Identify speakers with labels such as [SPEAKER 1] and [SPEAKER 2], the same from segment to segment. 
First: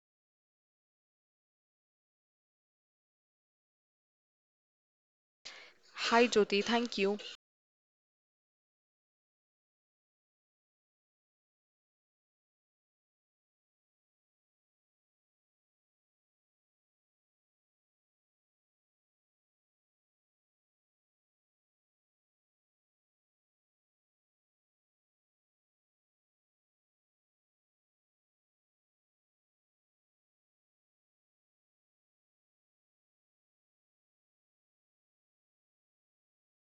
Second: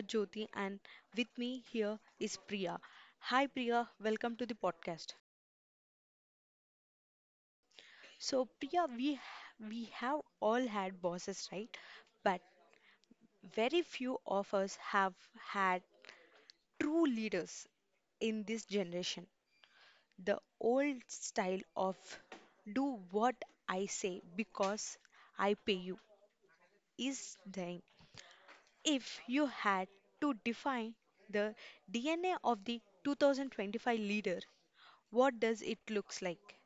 [SPEAKER 1] Jyoti and with me here is Priya. Hi Priya, welcome to the podcast.
[SPEAKER 2] Hi Jyoti, thank you.
[SPEAKER 1] So Priya, we have all had bosses, right? But very few of us have had true leaders in this generation. The old style of do what I say because I pay you is dying. If you had to define the DNA of the 2025 leader, what does it looks like?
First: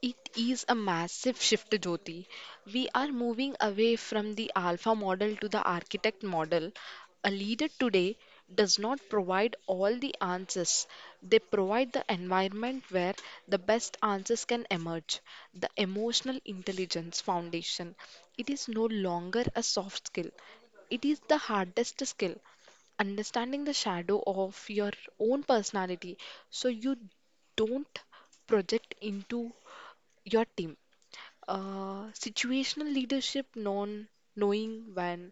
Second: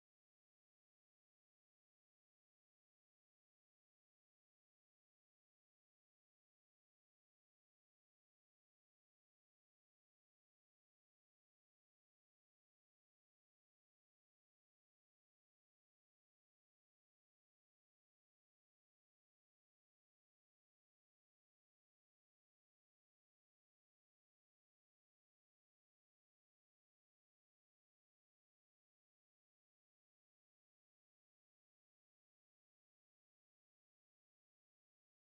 [SPEAKER 2] It is a massive shift, Jyoti. We are moving away from the alpha model to the architect model. A leader today does not provide all the answers, they provide the environment where the best answers can emerge. The emotional intelligence foundation. It is no longer a soft skill, it is the hardest skill. Understanding the shadow of your own personality so you don't project into your team. Situational leadership, non knowing when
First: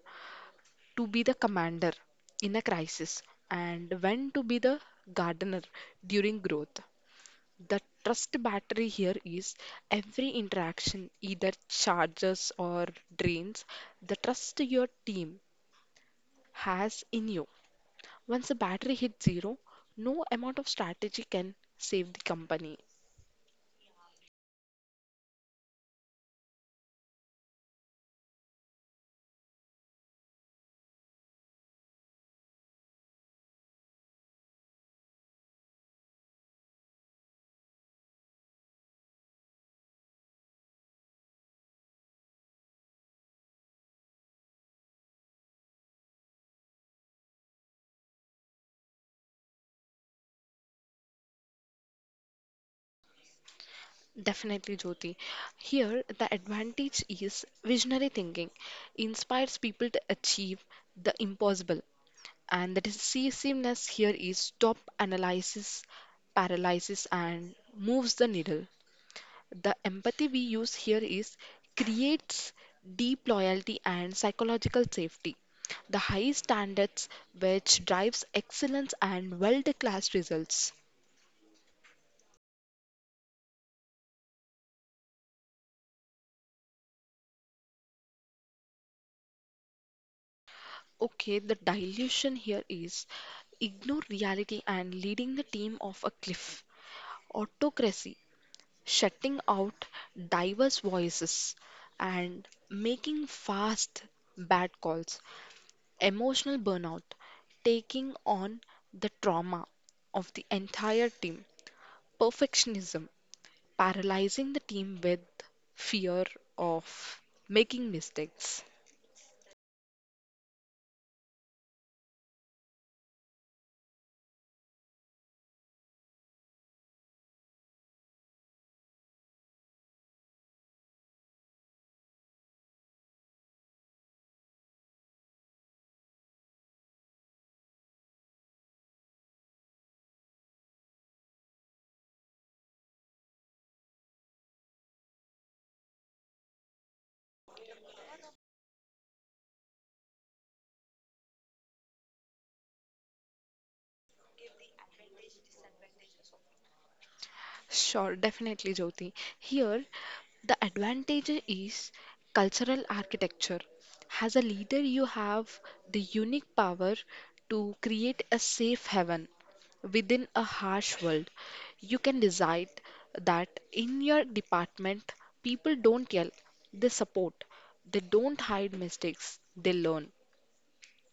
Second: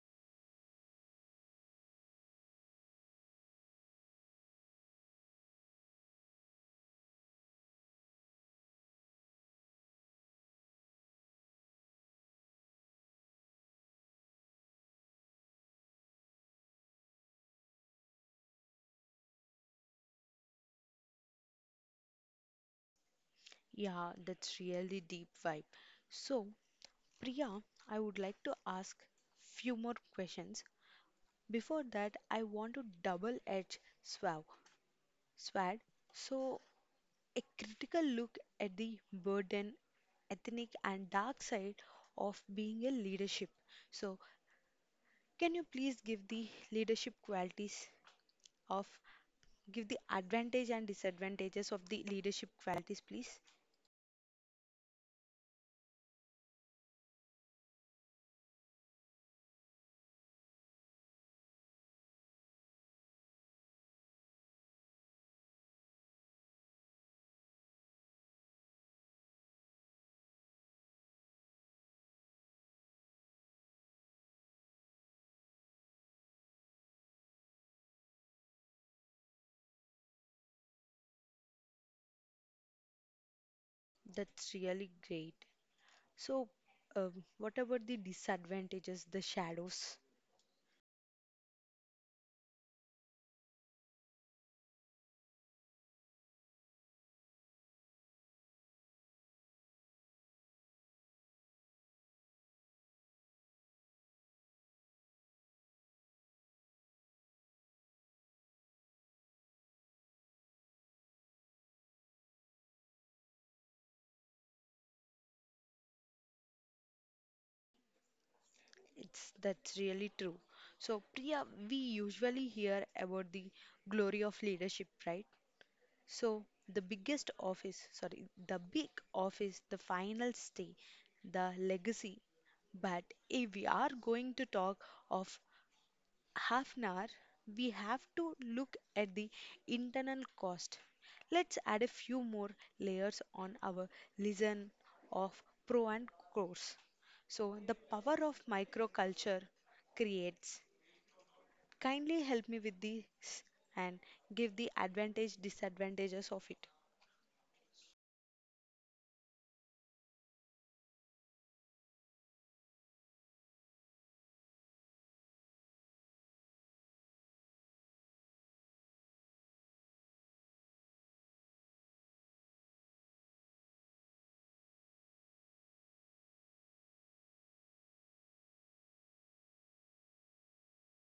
[SPEAKER 2] to be the commander in a crisis and when to be the gardener during growth. The trust battery here is every interaction either charges or drains the trust your team has in you. Once the battery hits zero, no amount of strategy can save the company.
[SPEAKER 1] Yeah, that's really deep vibe. So, Priya, I would like to ask few more questions. Before that, I want to double-edge swad. So, a critical look at the burden, ethnic and dark side of being a leadership. So, can you please give the leadership qualities of give the advantage and disadvantages of the leadership qualities, please?
[SPEAKER 2] Definitely, Jyoti. Here, the advantage is visionary thinking inspires people to achieve the impossible. And the decisiveness here is stop analysis, paralysis, and moves the needle. The empathy we use here is creates deep loyalty and psychological safety. The high standards which drives excellence and world-class results.
[SPEAKER 1] That's really great. So, um, what about the disadvantages, the shadows?
[SPEAKER 2] Okay, the dilution here is ignore reality and leading the team off a cliff, autocracy, shutting out diverse voices, and making fast bad calls, emotional burnout, taking on the trauma of the entire team, perfectionism, paralyzing the team with fear of making mistakes.
[SPEAKER 1] It's that's really true. So, Priya, we usually hear about the glory of leadership, right? So, the the big office, the final stay, the legacy. But if we are going to talk of half an hour, we have to look at the internal cost. Let's add a few more layers on our listen of pro and cons. So the power of microculture creates. Kindly help me with this and give the advantage disadvantages of it.
[SPEAKER 2] Sure, definitely, Jyoti. Here, the advantage is cultural architecture. As a leader, you have the unique power to create a safe haven within a harsh world. You can decide that in your department, people don't yell, they support, they don't hide mistakes, they learn.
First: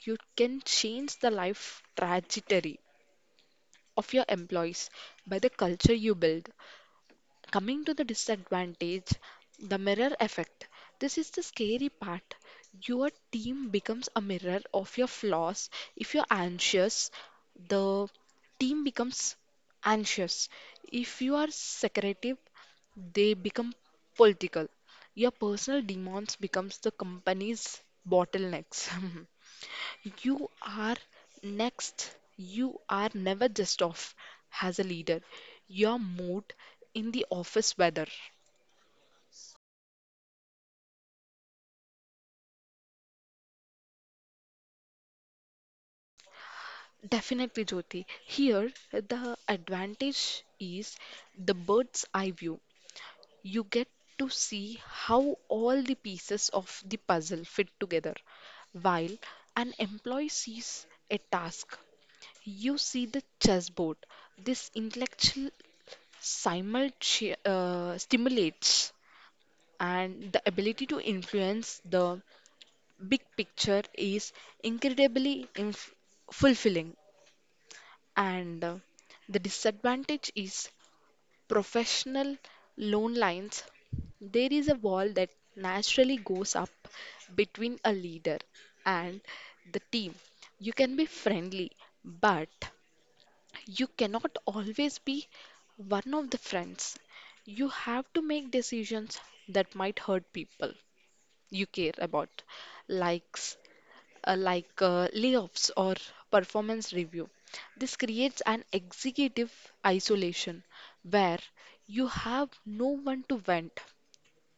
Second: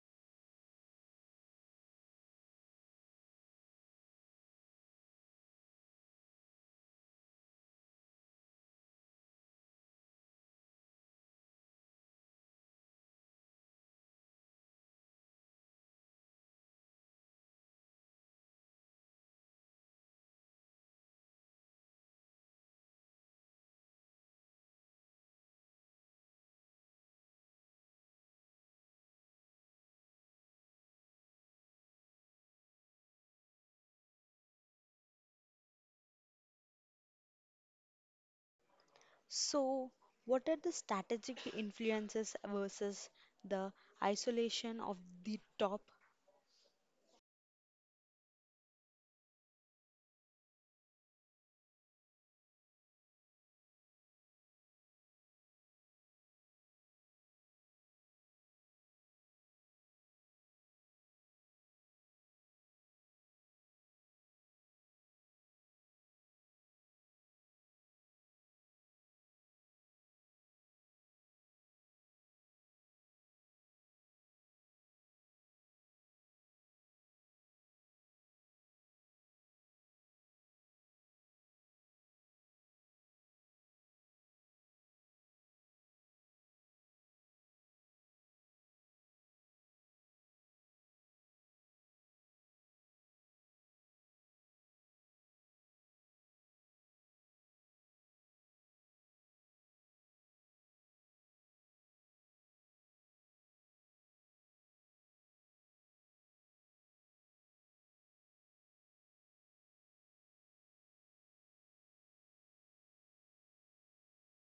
[SPEAKER 2] You can change the life trajectory of your employees by the culture you build. Coming to the disadvantage, the mirror effect. This is the scary part. Your team becomes a mirror of your flaws. If you're anxious, the team becomes anxious. If you are secretive, they become political. Your personal demons becomes the company's bottlenecks. You are next. You are never just off as a leader. Your mood in the office weather.
[SPEAKER 1] So what are the strategic influences versus the isolation of the top?
[SPEAKER 2] Definitely, Jyoti. Here, the advantage is the bird's eye view. You get to see how all the pieces of the puzzle fit together. While an employee sees a task, you see the chessboard. This intellectual simultaneously stimulates, and the ability to influence the big picture is incredibly fulfilling, and the disadvantage is professional loan lines. There is a wall that naturally goes up between a leader and the team. You can be friendly, but you cannot always be one of the friends. You have to make decisions that might hurt people you care about, likes, like layoffs or performance review. This creates an executive isolation where you have no one to vent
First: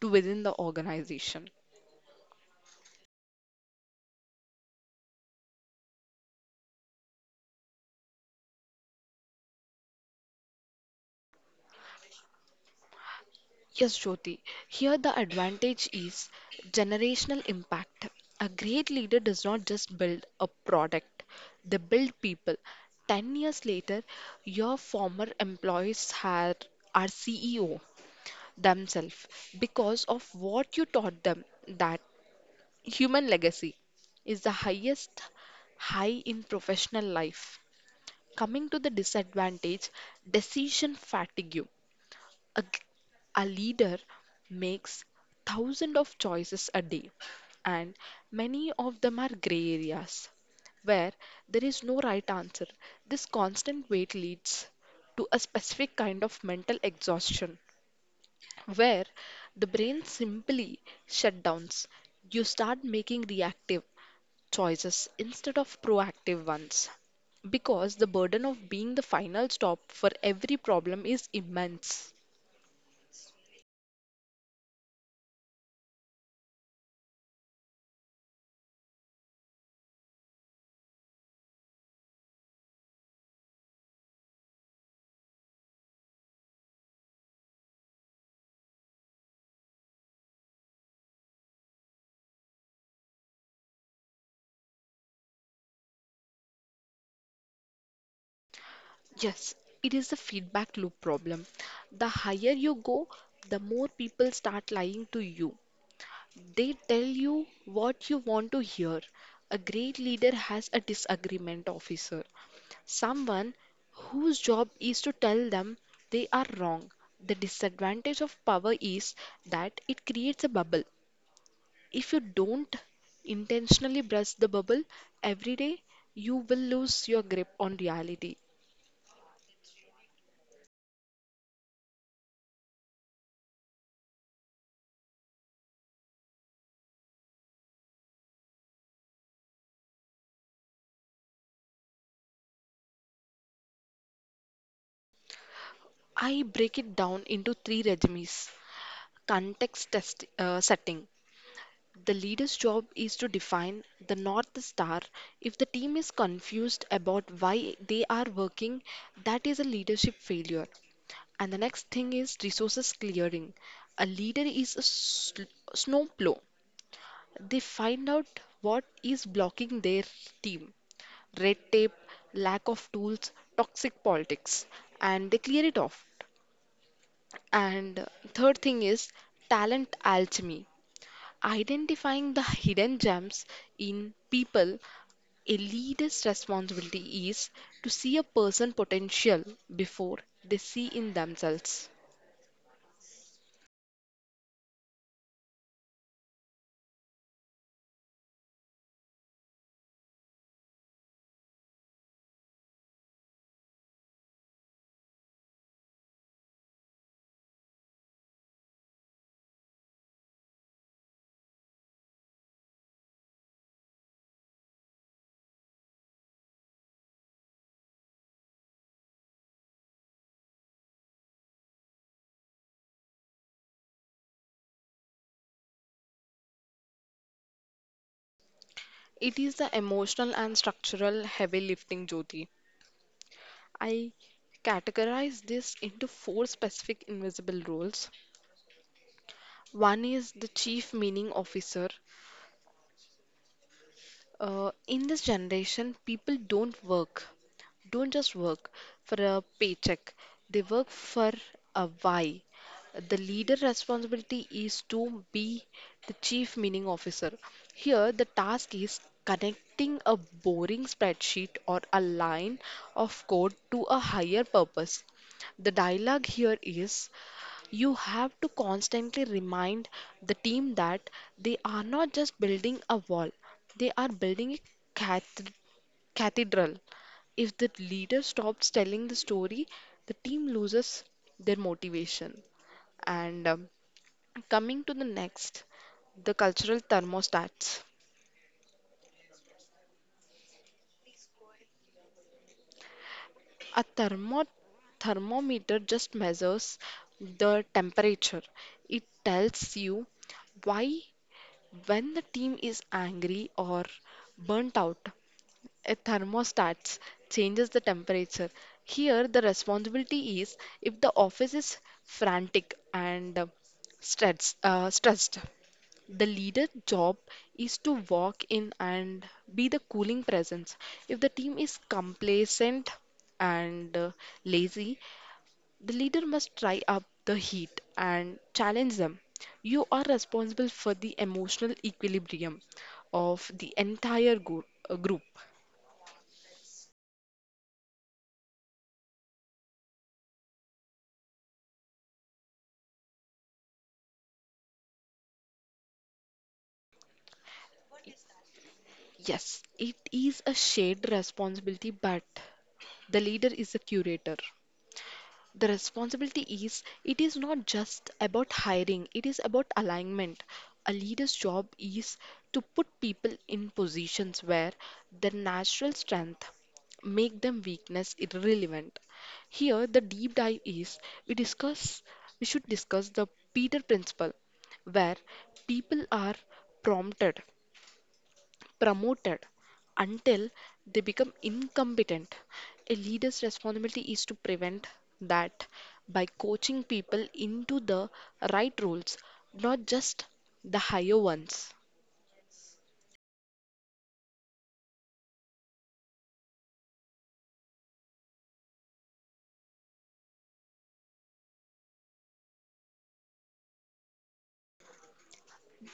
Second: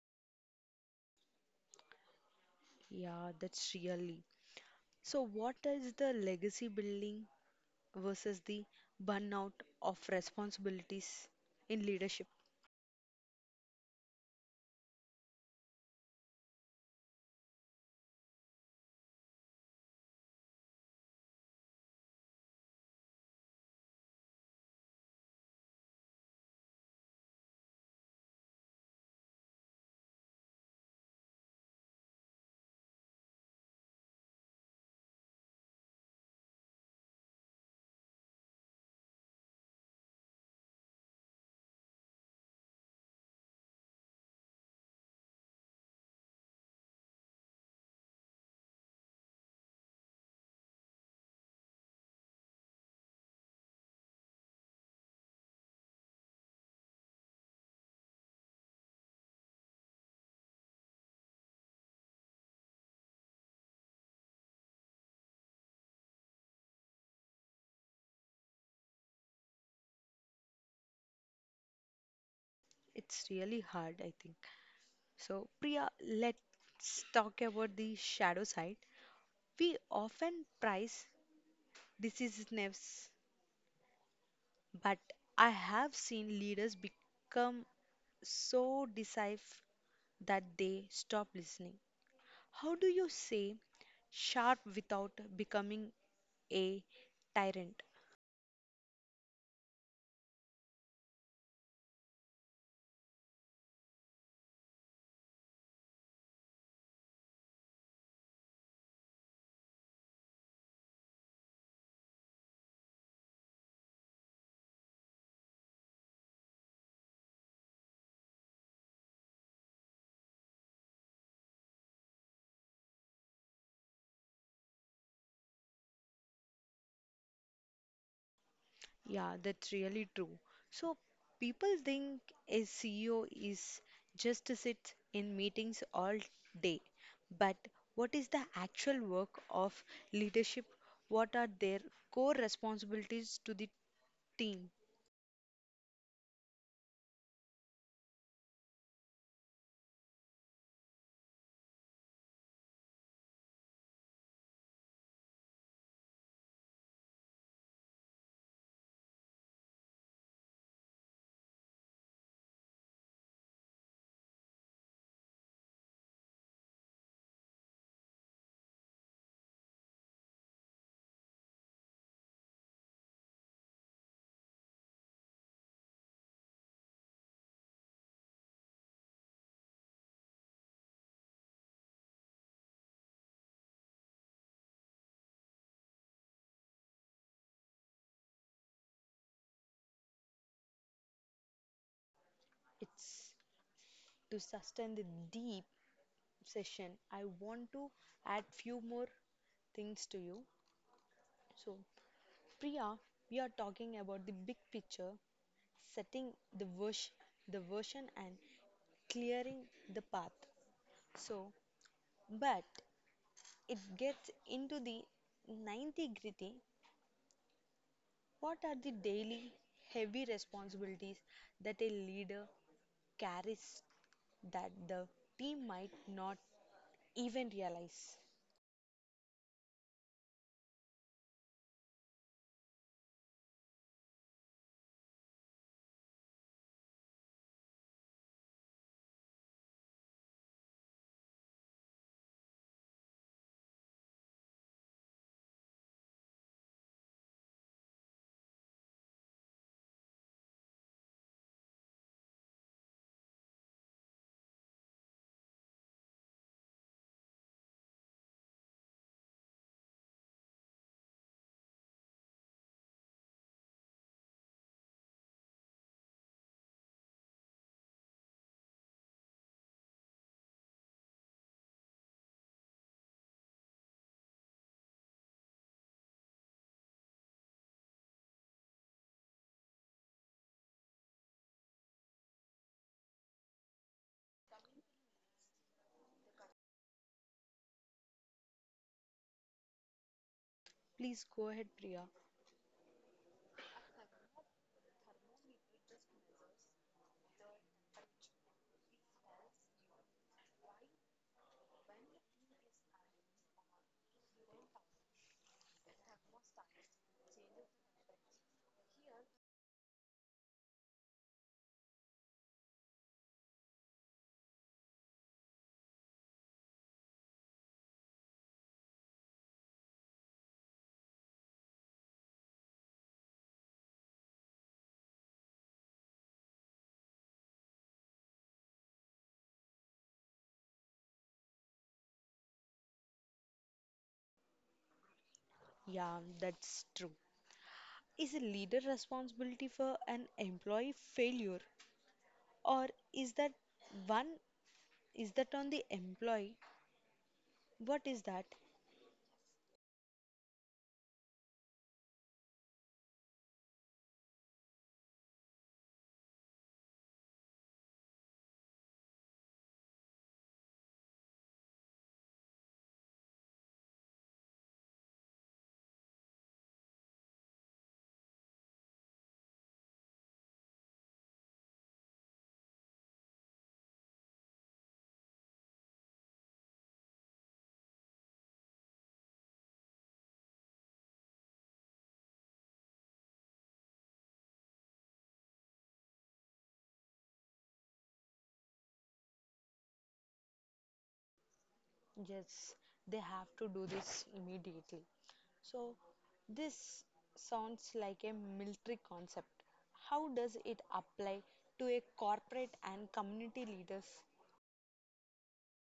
[SPEAKER 2] to within the organization.
[SPEAKER 1] Yeah, that's really. So, what is the legacy building versus the burnout of responsibilities in leadership?
[SPEAKER 2] Yes, Jyoti. Here, the advantage is generational impact. A great leader does not just build a product, they build people. 10 years later, your former employees are CEO themselves because of what you taught them. That human legacy is the highest high in professional life. Coming to the disadvantage, decision fatigue. A, g- a leader makes thousands of choices a day, and many of them are gray areas where there is no right answer. This constant weight leads to a specific kind of mental exhaustion where the brain simply shutdowns. You start making reactive choices instead of proactive ones because the burden of being the final stop for every problem is immense.
[SPEAKER 1] It's really hard, I think. So, Priya, let's talk about the shadow side. We often prize decisiveness, but I have seen leaders become so decisive that they stop listening. How do you say sharp without becoming a tyrant?
[SPEAKER 2] Yes, it is the feedback loop problem. The higher you go, the more people start lying to you. They tell you what you want to hear. A great leader has a disagreement officer, someone whose job is to tell them they are wrong. The disadvantage of power is that it creates a bubble. If you don't intentionally brush the bubble every day, you will lose your grip on reality.
[SPEAKER 1] Yeah, that's really true. So people think a CEO is just to sit in meetings all day. But what is the actual work of leadership? What are their core responsibilities to the team?
[SPEAKER 2] I break it down into three regimes. Setting: the leader's job is to define the North Star. If the team is confused about why they are working, that is a leadership failure. And the next thing is resources clearing. A leader is a snowplow. They find out what is blocking their team: red tape, lack of tools, toxic politics, and they clear it off. And third thing is talent alchemy. Identifying the hidden gems in people, a leader's responsibility is to see a person potential before they see in themselves.
[SPEAKER 1] It's to sustain the deep session. I want to add few more things to you. So, Priya, we are talking about the big picture, setting the version and clearing the path. So, but it gets into the 90 gritty. What are the daily heavy responsibilities that a leader carries that the team might not even realize?
[SPEAKER 2] It is the emotional and structural heavy lifting, Jyoti. I categorize this into four specific invisible roles. One is the chief meaning officer. In this generation, people don't work, don't just work for a paycheck. They work for a why. The leader responsibility is to be the chief meaning officer. Here, the task is connecting a boring spreadsheet or a line of code to a higher purpose. The dialogue here is you have to constantly remind the team that they are not just building a wall, they are building a cath- cathedral. If the leader stops telling the story, the team loses their motivation. And coming to the next, the cultural thermostats.
[SPEAKER 1] Please go ahead, Priya.
[SPEAKER 2] A thermometer just measures the temperature. It tells you why. When the team is angry or burnt out, a thermostat changes the temperature. Here, the responsibility is if the office is frantic and stressed, the leader job is to walk in and be the cooling presence. If the team is complacent and lazy, the leader must try up the heat and challenge them. You are responsible for the emotional equilibrium of the entire group.
[SPEAKER 1] Yeah, that's true. Is a leader responsibility for an employee failure or is that one is that on the employee? What is that?
[SPEAKER 2] Yes, it is a shared responsibility, but the leader is the curator. The responsibility is it is not just about hiring, it is about alignment. A leader's job is to put people in positions where their natural strength make them weakness irrelevant. Here the deep dive is we discuss we should discuss the Peter Principle, where people are prompted promoted until they become incompetent. A leader's responsibility is to prevent that by coaching people into the right roles, not just the higher ones.
[SPEAKER 1] Yes, they have to do this immediately. So, this sounds like a military concept. How does it apply to a corporate and community leaders?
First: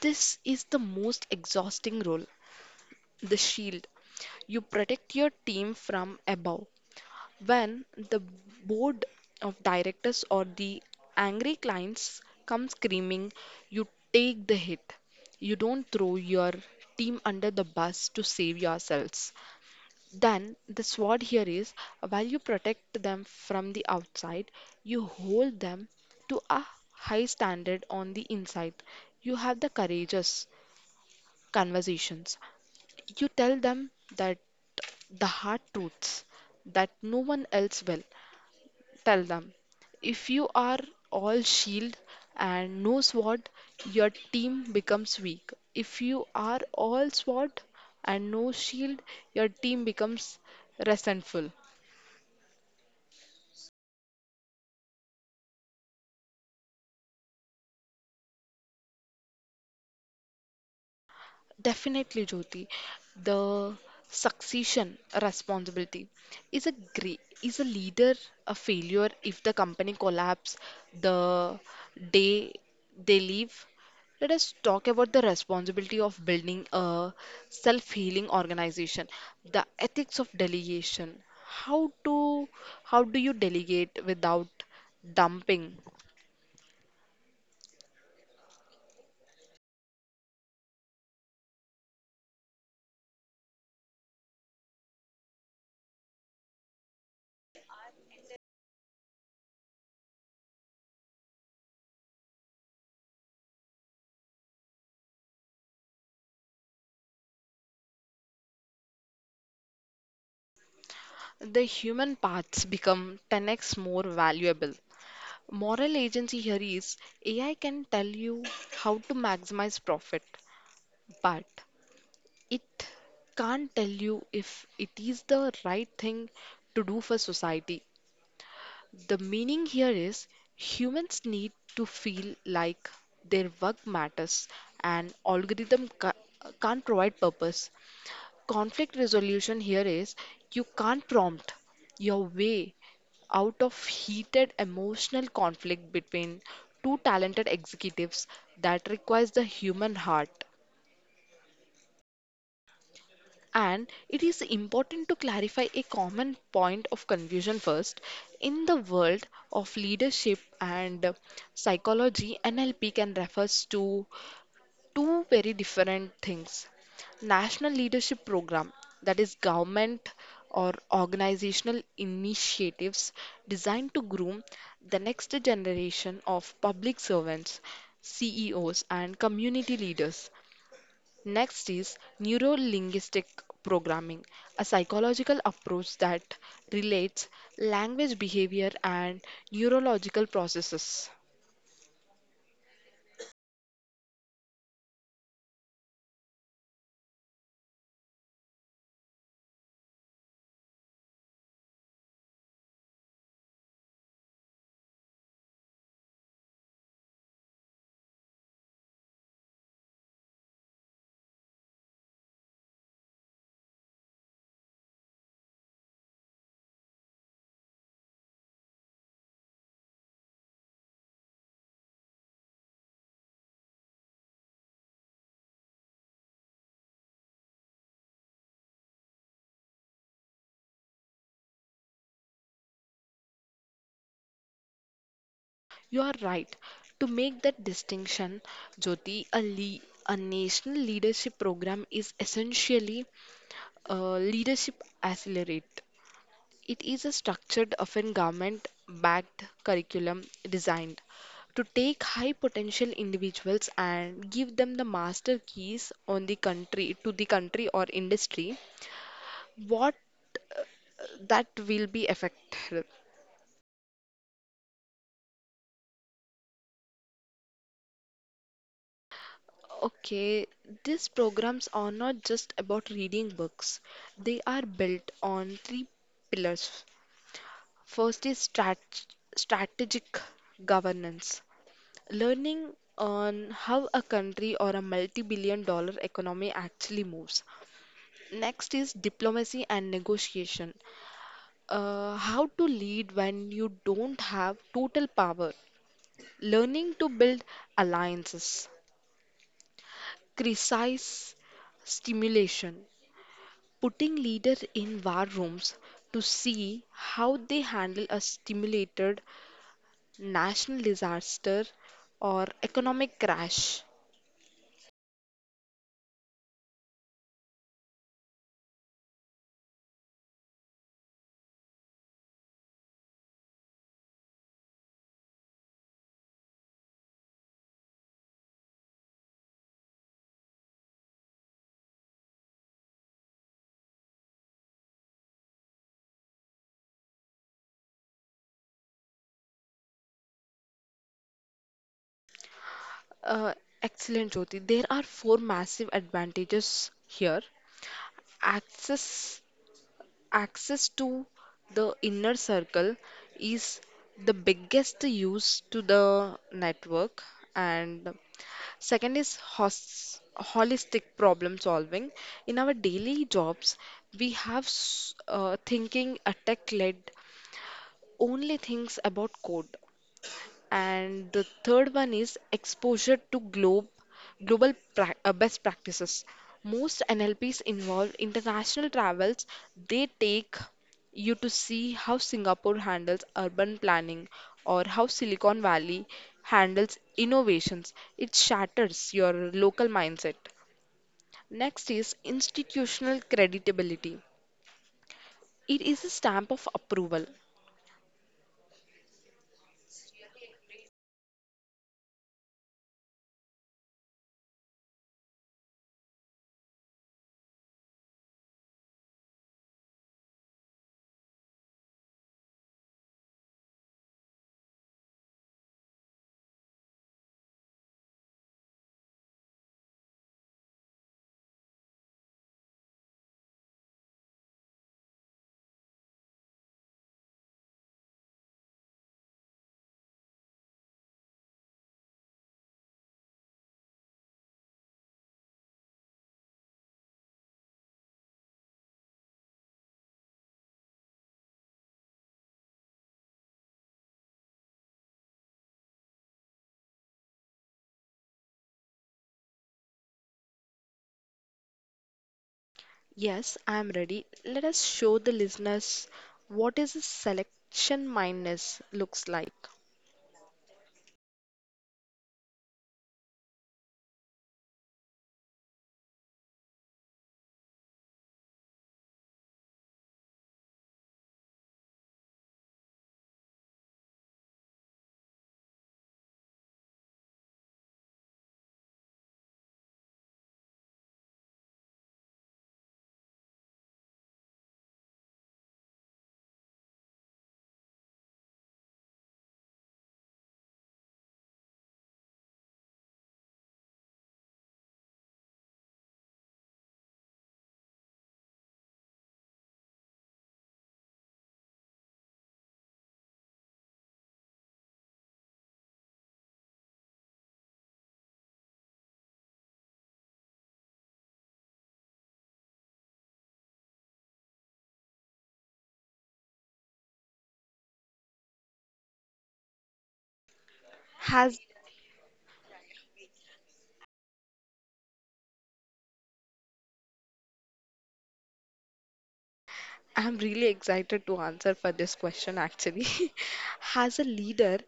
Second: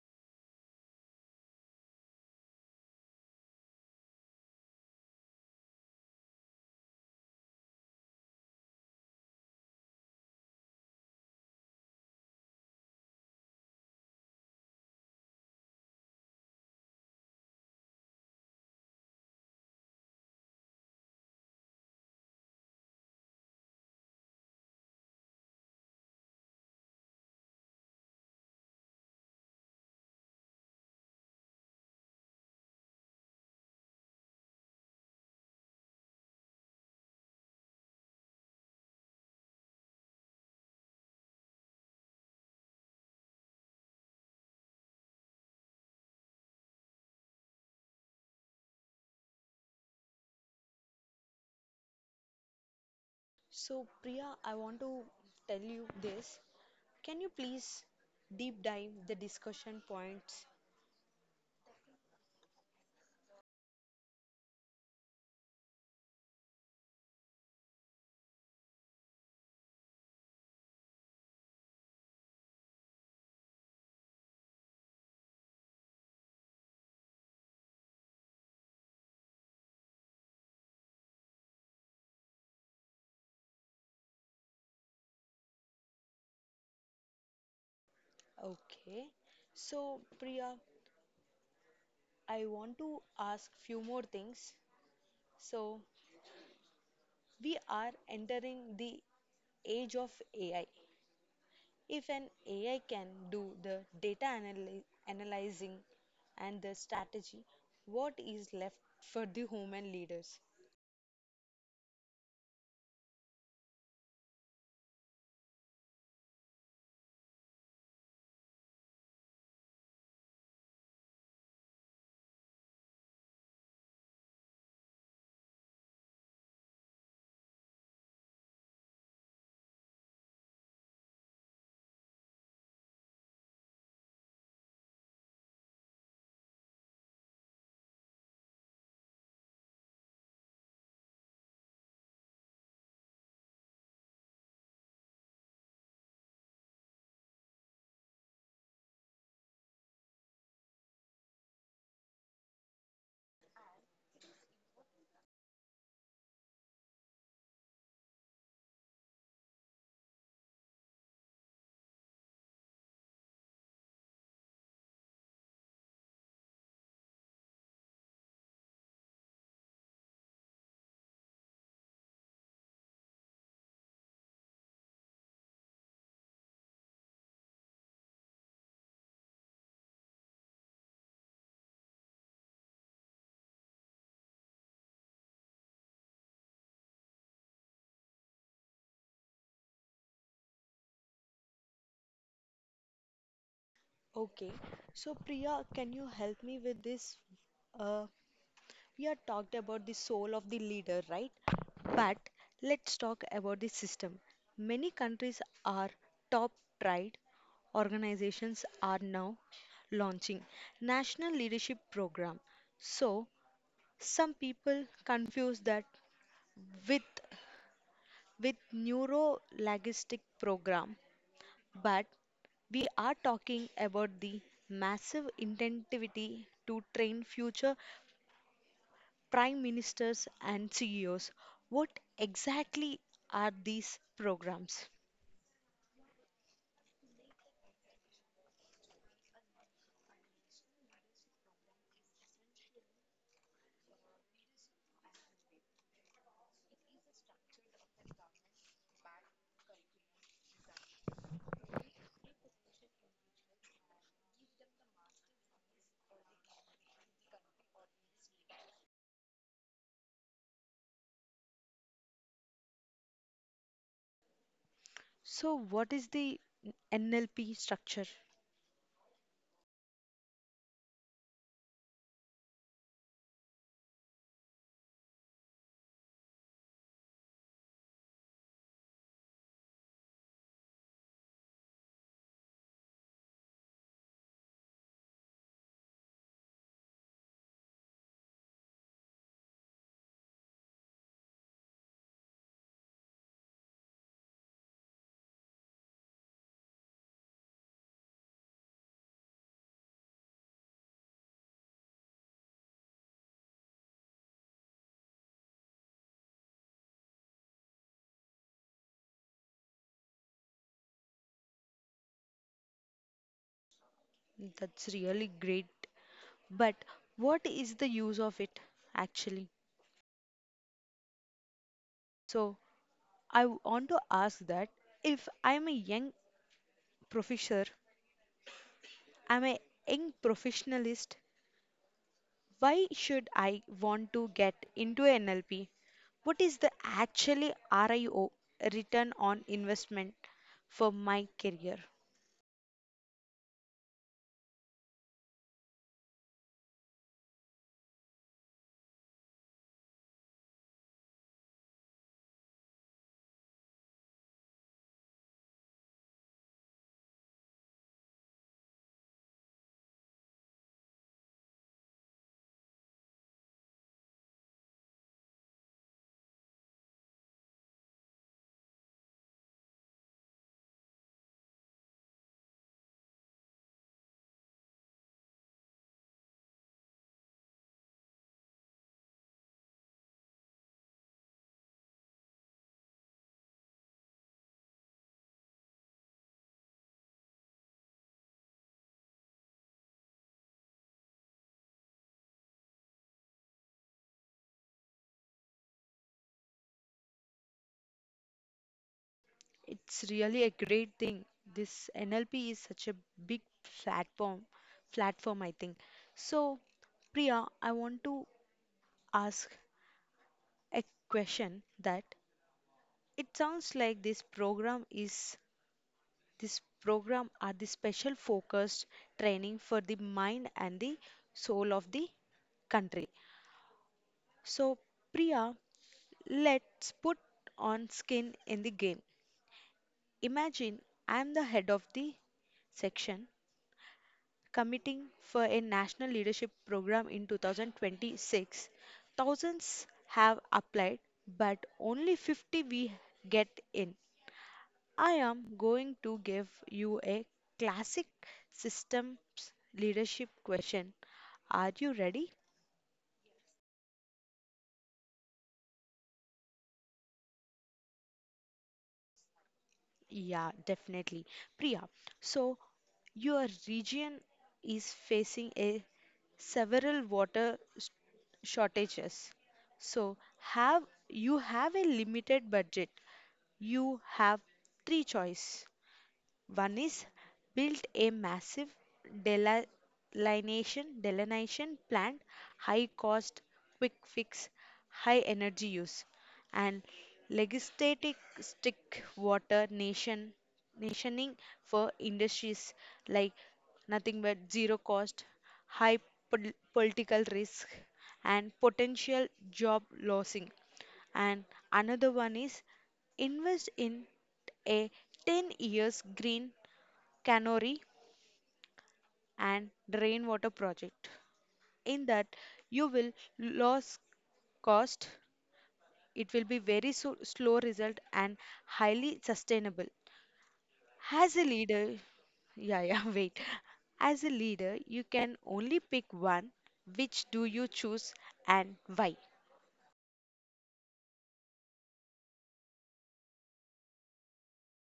[SPEAKER 2] This is the most exhausting role: the shield. You protect your team from above. When the board of directors or the angry clients come screaming, you take the hit. You don't throw your team under the bus to save yourselves. Then the sword here is while you protect them from the outside, you hold them to a high standard on the inside. You have the courageous conversations. You tell them that the hard truths that no one else will. Tell them if you are all shield and no sword, your team becomes weak. If you are all sword and no shield, your team becomes resentful.
[SPEAKER 1] So, Priya, I want to tell you this. Can you please deep dive the discussion points?
[SPEAKER 2] Definitely, Jyoti. The succession responsibility is is a leader a failure if the company collapse the day they leave? Let us talk about the responsibility of building a self-healing organization, the ethics of delegation. How to how do you delegate without dumping?
[SPEAKER 1] Okay. So, Priya, I want to ask few more things. So, we are entering the age of AI. If an AI can do the data analyzing and the strategy, what is left for the human leaders?
[SPEAKER 2] The human parts become 10x more valuable. Moral agency here is AI can tell you how to maximize profit, but it can't tell you if it is the right thing to do for society. The meaning here is humans need to feel like their work matters and algorithm can't provide purpose. Conflict resolution here is you can't prompt your way out of heated emotional conflict between two talented executives, that requires the human heart. And it is important to clarify a common point of confusion first. In the world of leadership and psychology, NLP can refers to two very different things: national leadership program, that is government or organizational initiatives designed to groom the next generation of public servants, CEOs and community leaders. Next is neuro-linguistic programming, a psychological approach that relates language, behavior and neurological processes.
[SPEAKER 1] Okay, so Priya, can you help me with this? Uh, we are talked about the soul of the leader, right? But let's talk about the system. Many countries are top tried organizations are now launching national leadership program. So some people confuse that with with neurolinguistic program, but we are talking about the massive intensivity to train future prime ministers and CEOs. What exactly are these programs?
[SPEAKER 2] You are right. To make that distinction, Jyoti, a national leadership program is essentially a leadership accelerate. It is a structured, often government backed curriculum designed to take high potential individuals and give them the master keys on the country to the country or industry what uh, that will be effective.
[SPEAKER 1] So what is the NLP structure?
[SPEAKER 2] Okay, these programs are not just about reading books. They are built on three pillars. First is strategic governance, learning on how a country or a multi-billion-dollar economy actually moves. Next is diplomacy and negotiation, how to lead when you don't have total power, learning to build alliances, precise stimulation putting leaders in war rooms to see how they handle a stimulated national disaster or economic crash.
[SPEAKER 1] That's really great, but what is the use of it actually? So I want to ask that if professor I'm a young professionalist. Why should I want to get into NLP? What is the actually RIO, return on investment for my career?
[SPEAKER 2] Uh, Excellent, Jyoti. There are four massive advantages here: access access to the inner circle is the biggest use to the network. And second is hos holistic problem solving. In our daily jobs we have thinking attack led only thinks about code. And the third one is exposure to global pra best practices. Most NLPs involve international travels. They take you to see how Singapore handles urban planning or how Silicon Valley handles innovations. It shatters your local mindset. Next is institutional credibility. It is a stamp of approval.
[SPEAKER 1] It's really a great thing. This NLP is such a big platform platform, I think. So Priya, I want to ask a question that it sounds like This program are the special focused training for the mind and the soul of the country. So Priya, let's put on skin in the game. Imagine I am the head of the section committing for a national leadership program in 2026. Thousands have applied, but only 50 we get in. I am going to give you a classic systems leadership question. Are you ready?
[SPEAKER 2] Yes, I am ready. Let us show the listeners what is a selection mindness looks like.
[SPEAKER 1] Yeah, definitely. Priya, so your region is facing a several water shortages. So have you have a limited budget. You have three choice. One is built a massive delineation plant, high cost, quick fix, high energy use, and legislative stick water nationing for industries like nothing but zero cost, high political risk, and potential job losing. And another one is invest in a 10 years green cannery and rainwater project. In that, you will lose cost, it will be very slow result and highly sustainable. As
[SPEAKER 2] Has
[SPEAKER 1] yeah, yeah, wait. As a leader, you can only pick one. Which do you choose and why?
[SPEAKER 2] I'm really excited to answer for this question actually. As a leader,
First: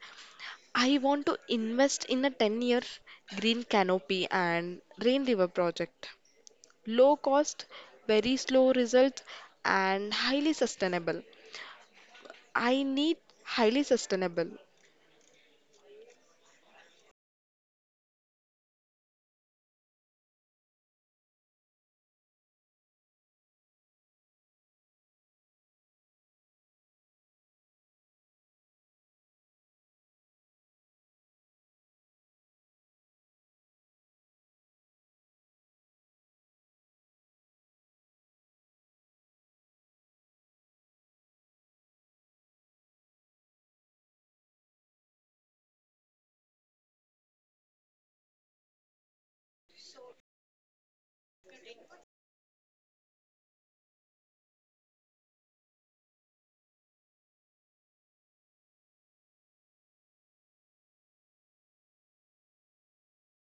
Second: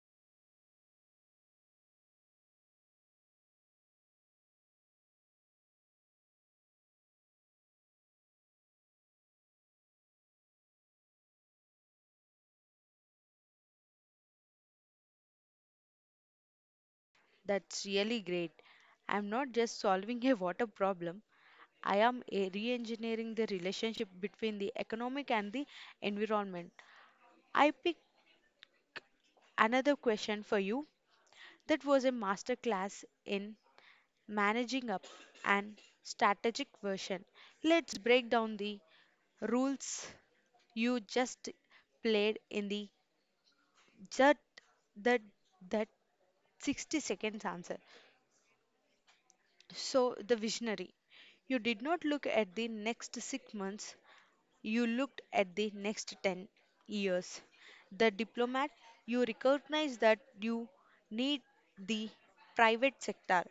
[SPEAKER 2] I want to invest in a 10-year green canopy and rain river project. Low cost, very slow results and highly sustainable. I need highly sustainable.
[SPEAKER 1] That's really great. I'm not just solving a water problem, I am a re engineering the relationship between the economic and the environment. I pick another question for you that was a masterclass in managing up and strategic version. Let's break down the rules you just played in the just that that 60 seconds answer. So the visionary. You did not look at the next 6 months. You looked at the next 10 years. The diplomat, you recognize that you need the private sector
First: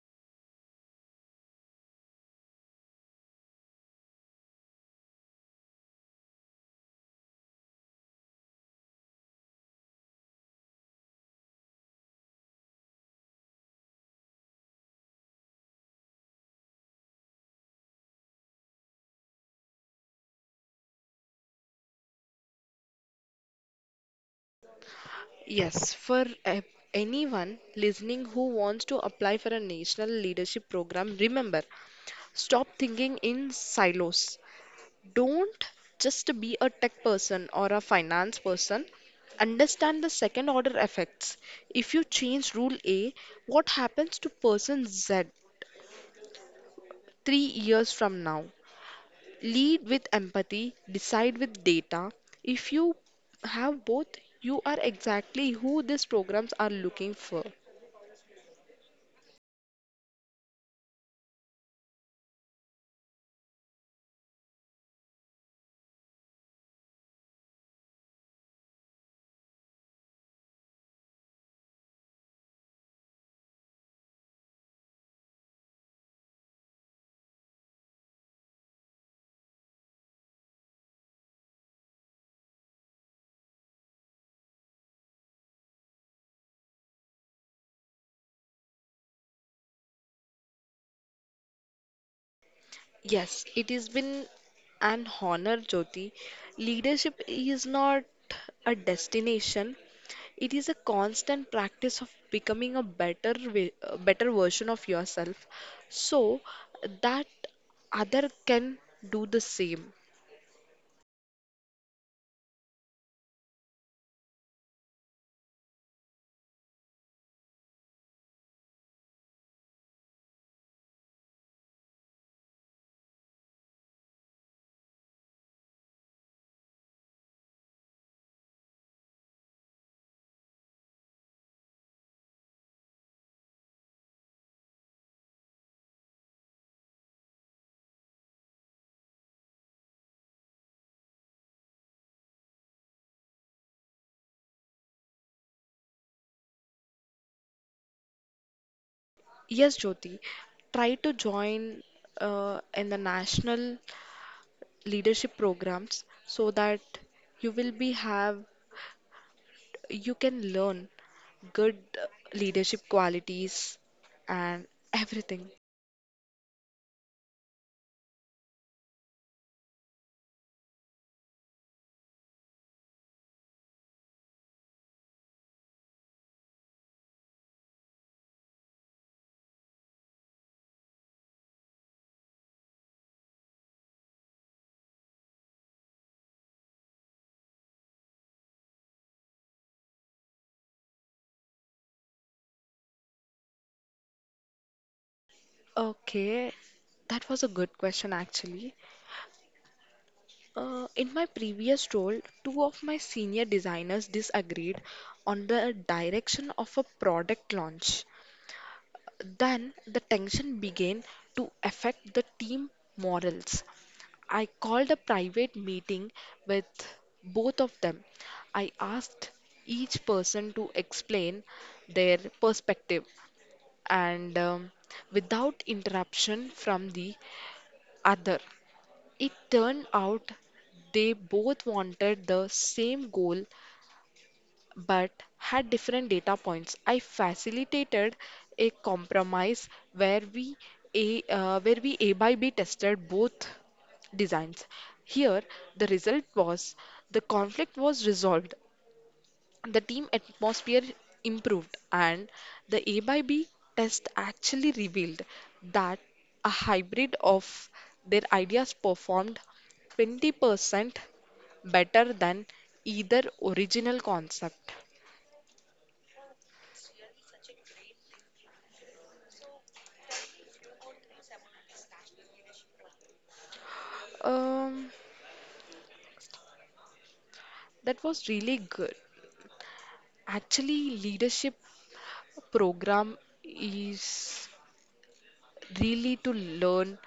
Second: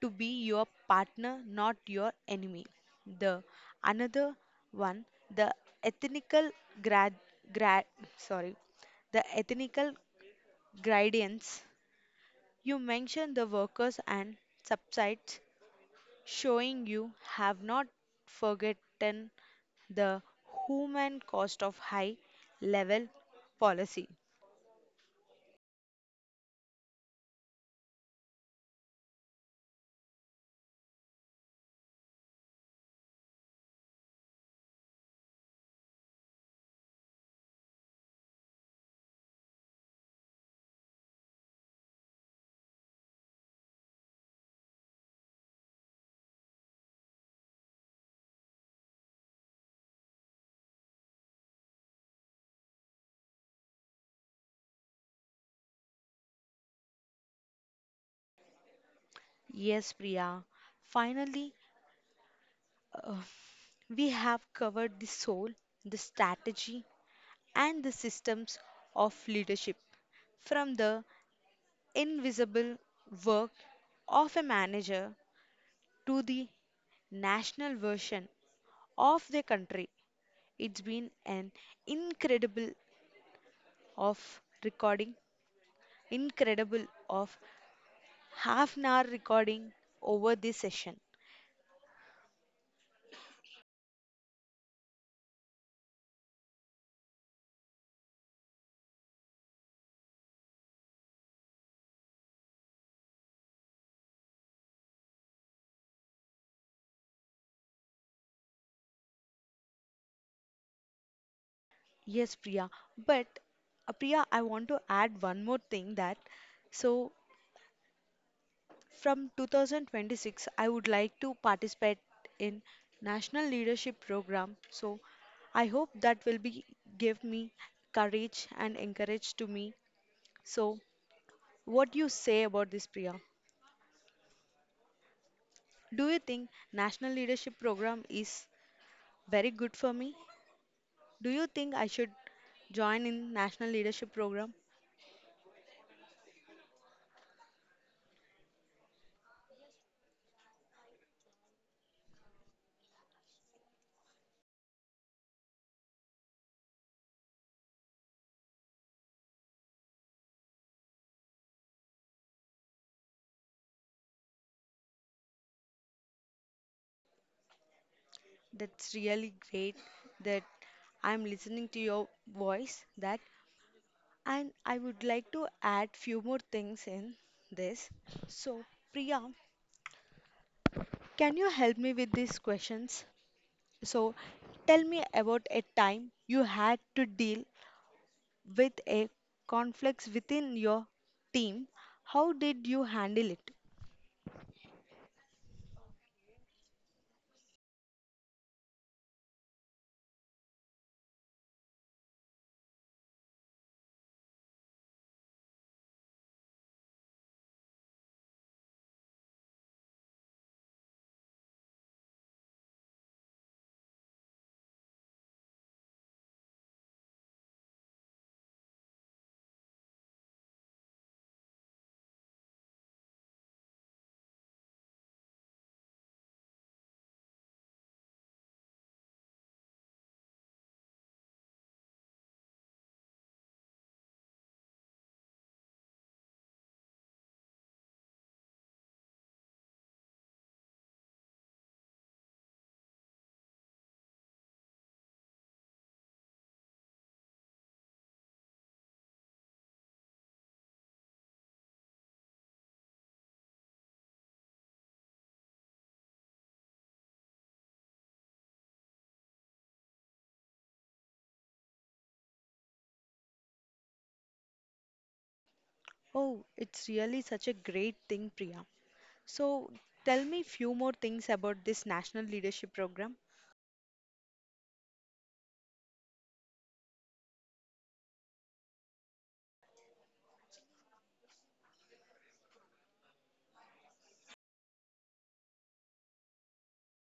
[SPEAKER 1] to be your partner, not your enemy. The another one, the ethnical grad, grad sorry, the ethnical gradients. You mentioned the workers and subsides, showing you have not forgotten the human cost of high level policy.
[SPEAKER 2] Yes, anyone listening who wants to apply for a national leadership program, remember stop thinking in silos. Don't just be a tech person or a finance person. Understand the second order effects. If you change rule A, what happens to person Z 3 years from now? Lead with empathy, decide with data. If you have both, you are exactly who these programs are looking for.
[SPEAKER 1] Yes, Priya, finally, uh, we have covered the soul, the strategy, and the systems of leadership from the invisible work of a manager to the national version of the country. It's been an incredible of recording incredible of half an hour recording over this session.
[SPEAKER 2] Yes, it has been an honor, Jyoti. Leadership is not a destination, it is a constant practice of becoming a a better version of yourself so that other can do the same.
[SPEAKER 1] Yes, Priya. But Priya, I want to add one more thing that so from 2026, I would like to participate in National Leadership Program. So I hope that will be give me courage and encourage to me. So what do you say about this, Priya? Do you think National Leadership Program is very good for me? Do you think I should join in national leadership program?
[SPEAKER 2] Yes, Jyoti, try to join in the national leadership programs so that you will be have you can learn good leadership qualities and everything.
[SPEAKER 1] That's really great that I'm listening to your voice that, and I would like to add few more things in this. So Priya, can you help me with these questions? So tell me about a time you had to deal with a conflict within your team. How did you handle it?
[SPEAKER 2] Okay, that was a good question actually. In my previous role, two of my senior designers disagreed on the direction of a product launch. Then the tension began to affect the team morals. I called a private meeting with both of them. I asked each person to explain their perspective and without interruption from the other. It turned out they both wanted the same goal but had different data points. I facilitated a compromise where we A by B tested both designs. Here, the result was the conflict was resolved, the team atmosphere improved, and the A by B test actually revealed that a hybrid of their ideas performed 20% better than either original concept.
[SPEAKER 1] Oh, it's really such a great thing, Priya. So tell me few more things about this national leadership program.
[SPEAKER 2] Um, that was really good. Actually, leadership program is really to learn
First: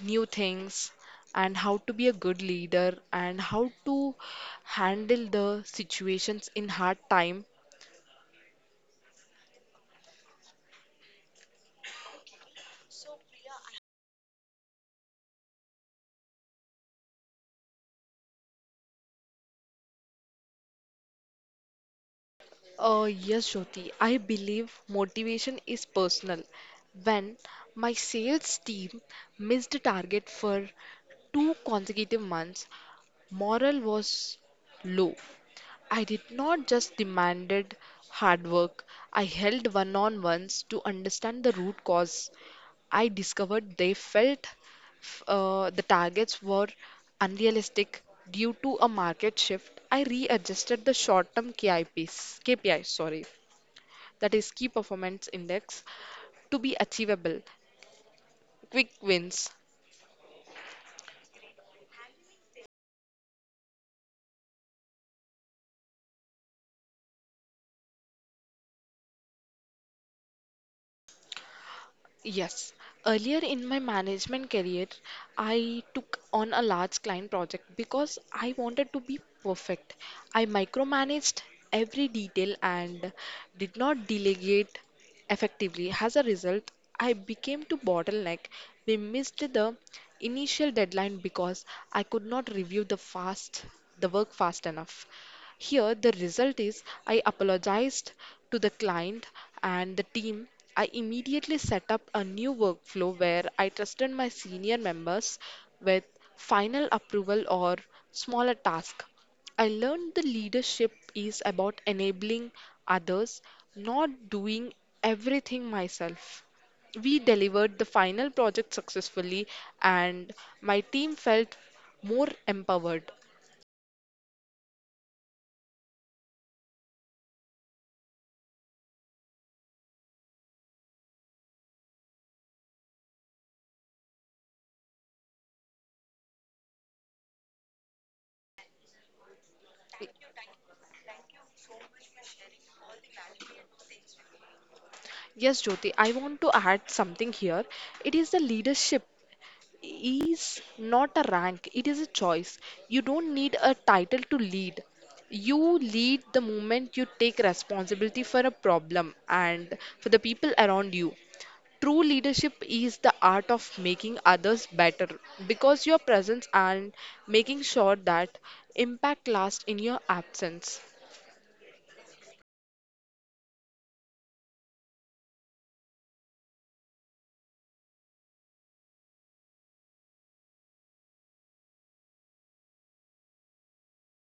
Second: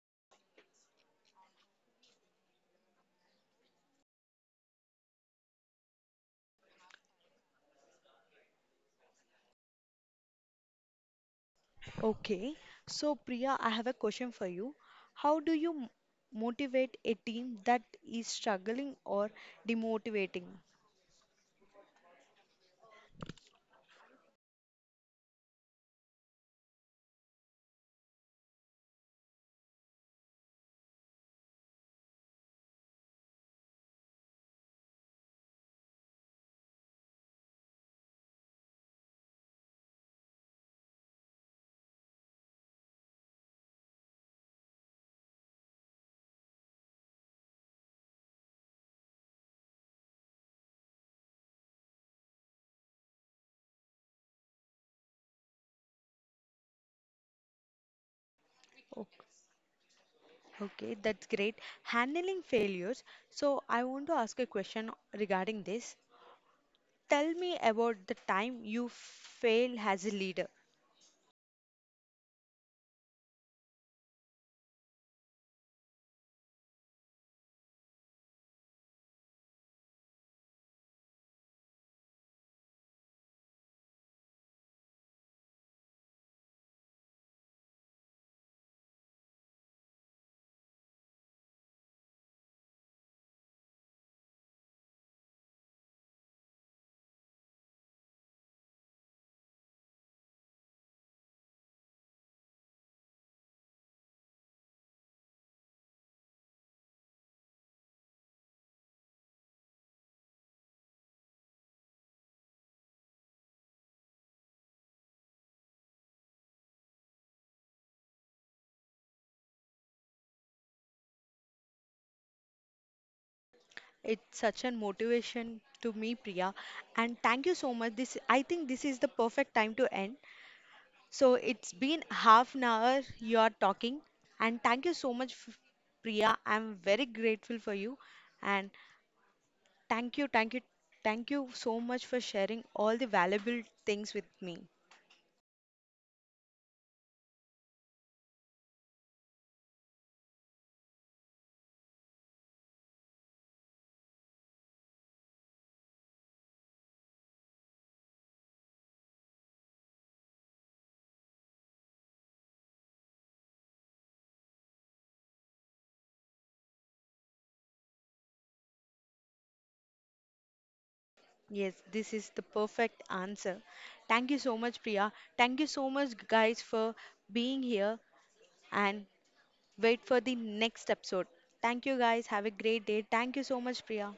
[SPEAKER 2] new things and how to be a good leader and how to handle the situations in hard time.
[SPEAKER 1] Okay. So Priya, I have a question for you. How do you motivate a team that is struggling or demotivating?
[SPEAKER 2] Yes, Jyoti, I believe motivation is personal. When my sales team missed the target for 2 consecutive months, morale was low. I did not just demanded hard work, I held one-on-ones to understand the root cause. I discovered they felt the targets were unrealistic due to a market shift. I readjusted the short-term KIPs, KPI, sorry, that is key performance index, to be achievable. Quick
[SPEAKER 1] Okay,
[SPEAKER 2] wins.
[SPEAKER 1] okay, that's great. Handling failures. So I want to ask a question regarding this. Tell me about the time you fail as a leader.
[SPEAKER 2] Yes. Earlier in my management career, I took on a large client project because I wanted to be perfect. I micromanaged every detail and did not delegate effectively. As a result, I became to bottleneck. We missed the initial deadline because I could not review the work fast enough. Here, the result is I apologized to the client and the team. I immediately set up a new workflow where I trusted my senior members with final approval or smaller tasks. I learned the leadership is about enabling others, not doing everything myself. We delivered the final project successfully, and my team felt more empowered.
[SPEAKER 1] It's such a motivation to me, Priya. And thank you so much. This I think this is the perfect time to end. So it's been half an hour you are talking, and thank you so much, Priya. I'm very grateful for you, and thank you, thank you, thank you so much for sharing all the valuable things with me.
[SPEAKER 2] Yes, Jyoti, I want to add something here. It is the leadership is not a rank, it is a choice. You don't need a title to lead. You lead the moment you take responsibility for a problem and for the people around you. True leadership is the art of making others better because your presence and making sure that impact lasts in your absence.
[SPEAKER 1] Yes, this is the perfect answer. Thank you so much, Priya. Thank you so much, guys, for being here and wait for the next episode. Thank you, guys. Have a great day. Thank you so much, Priya.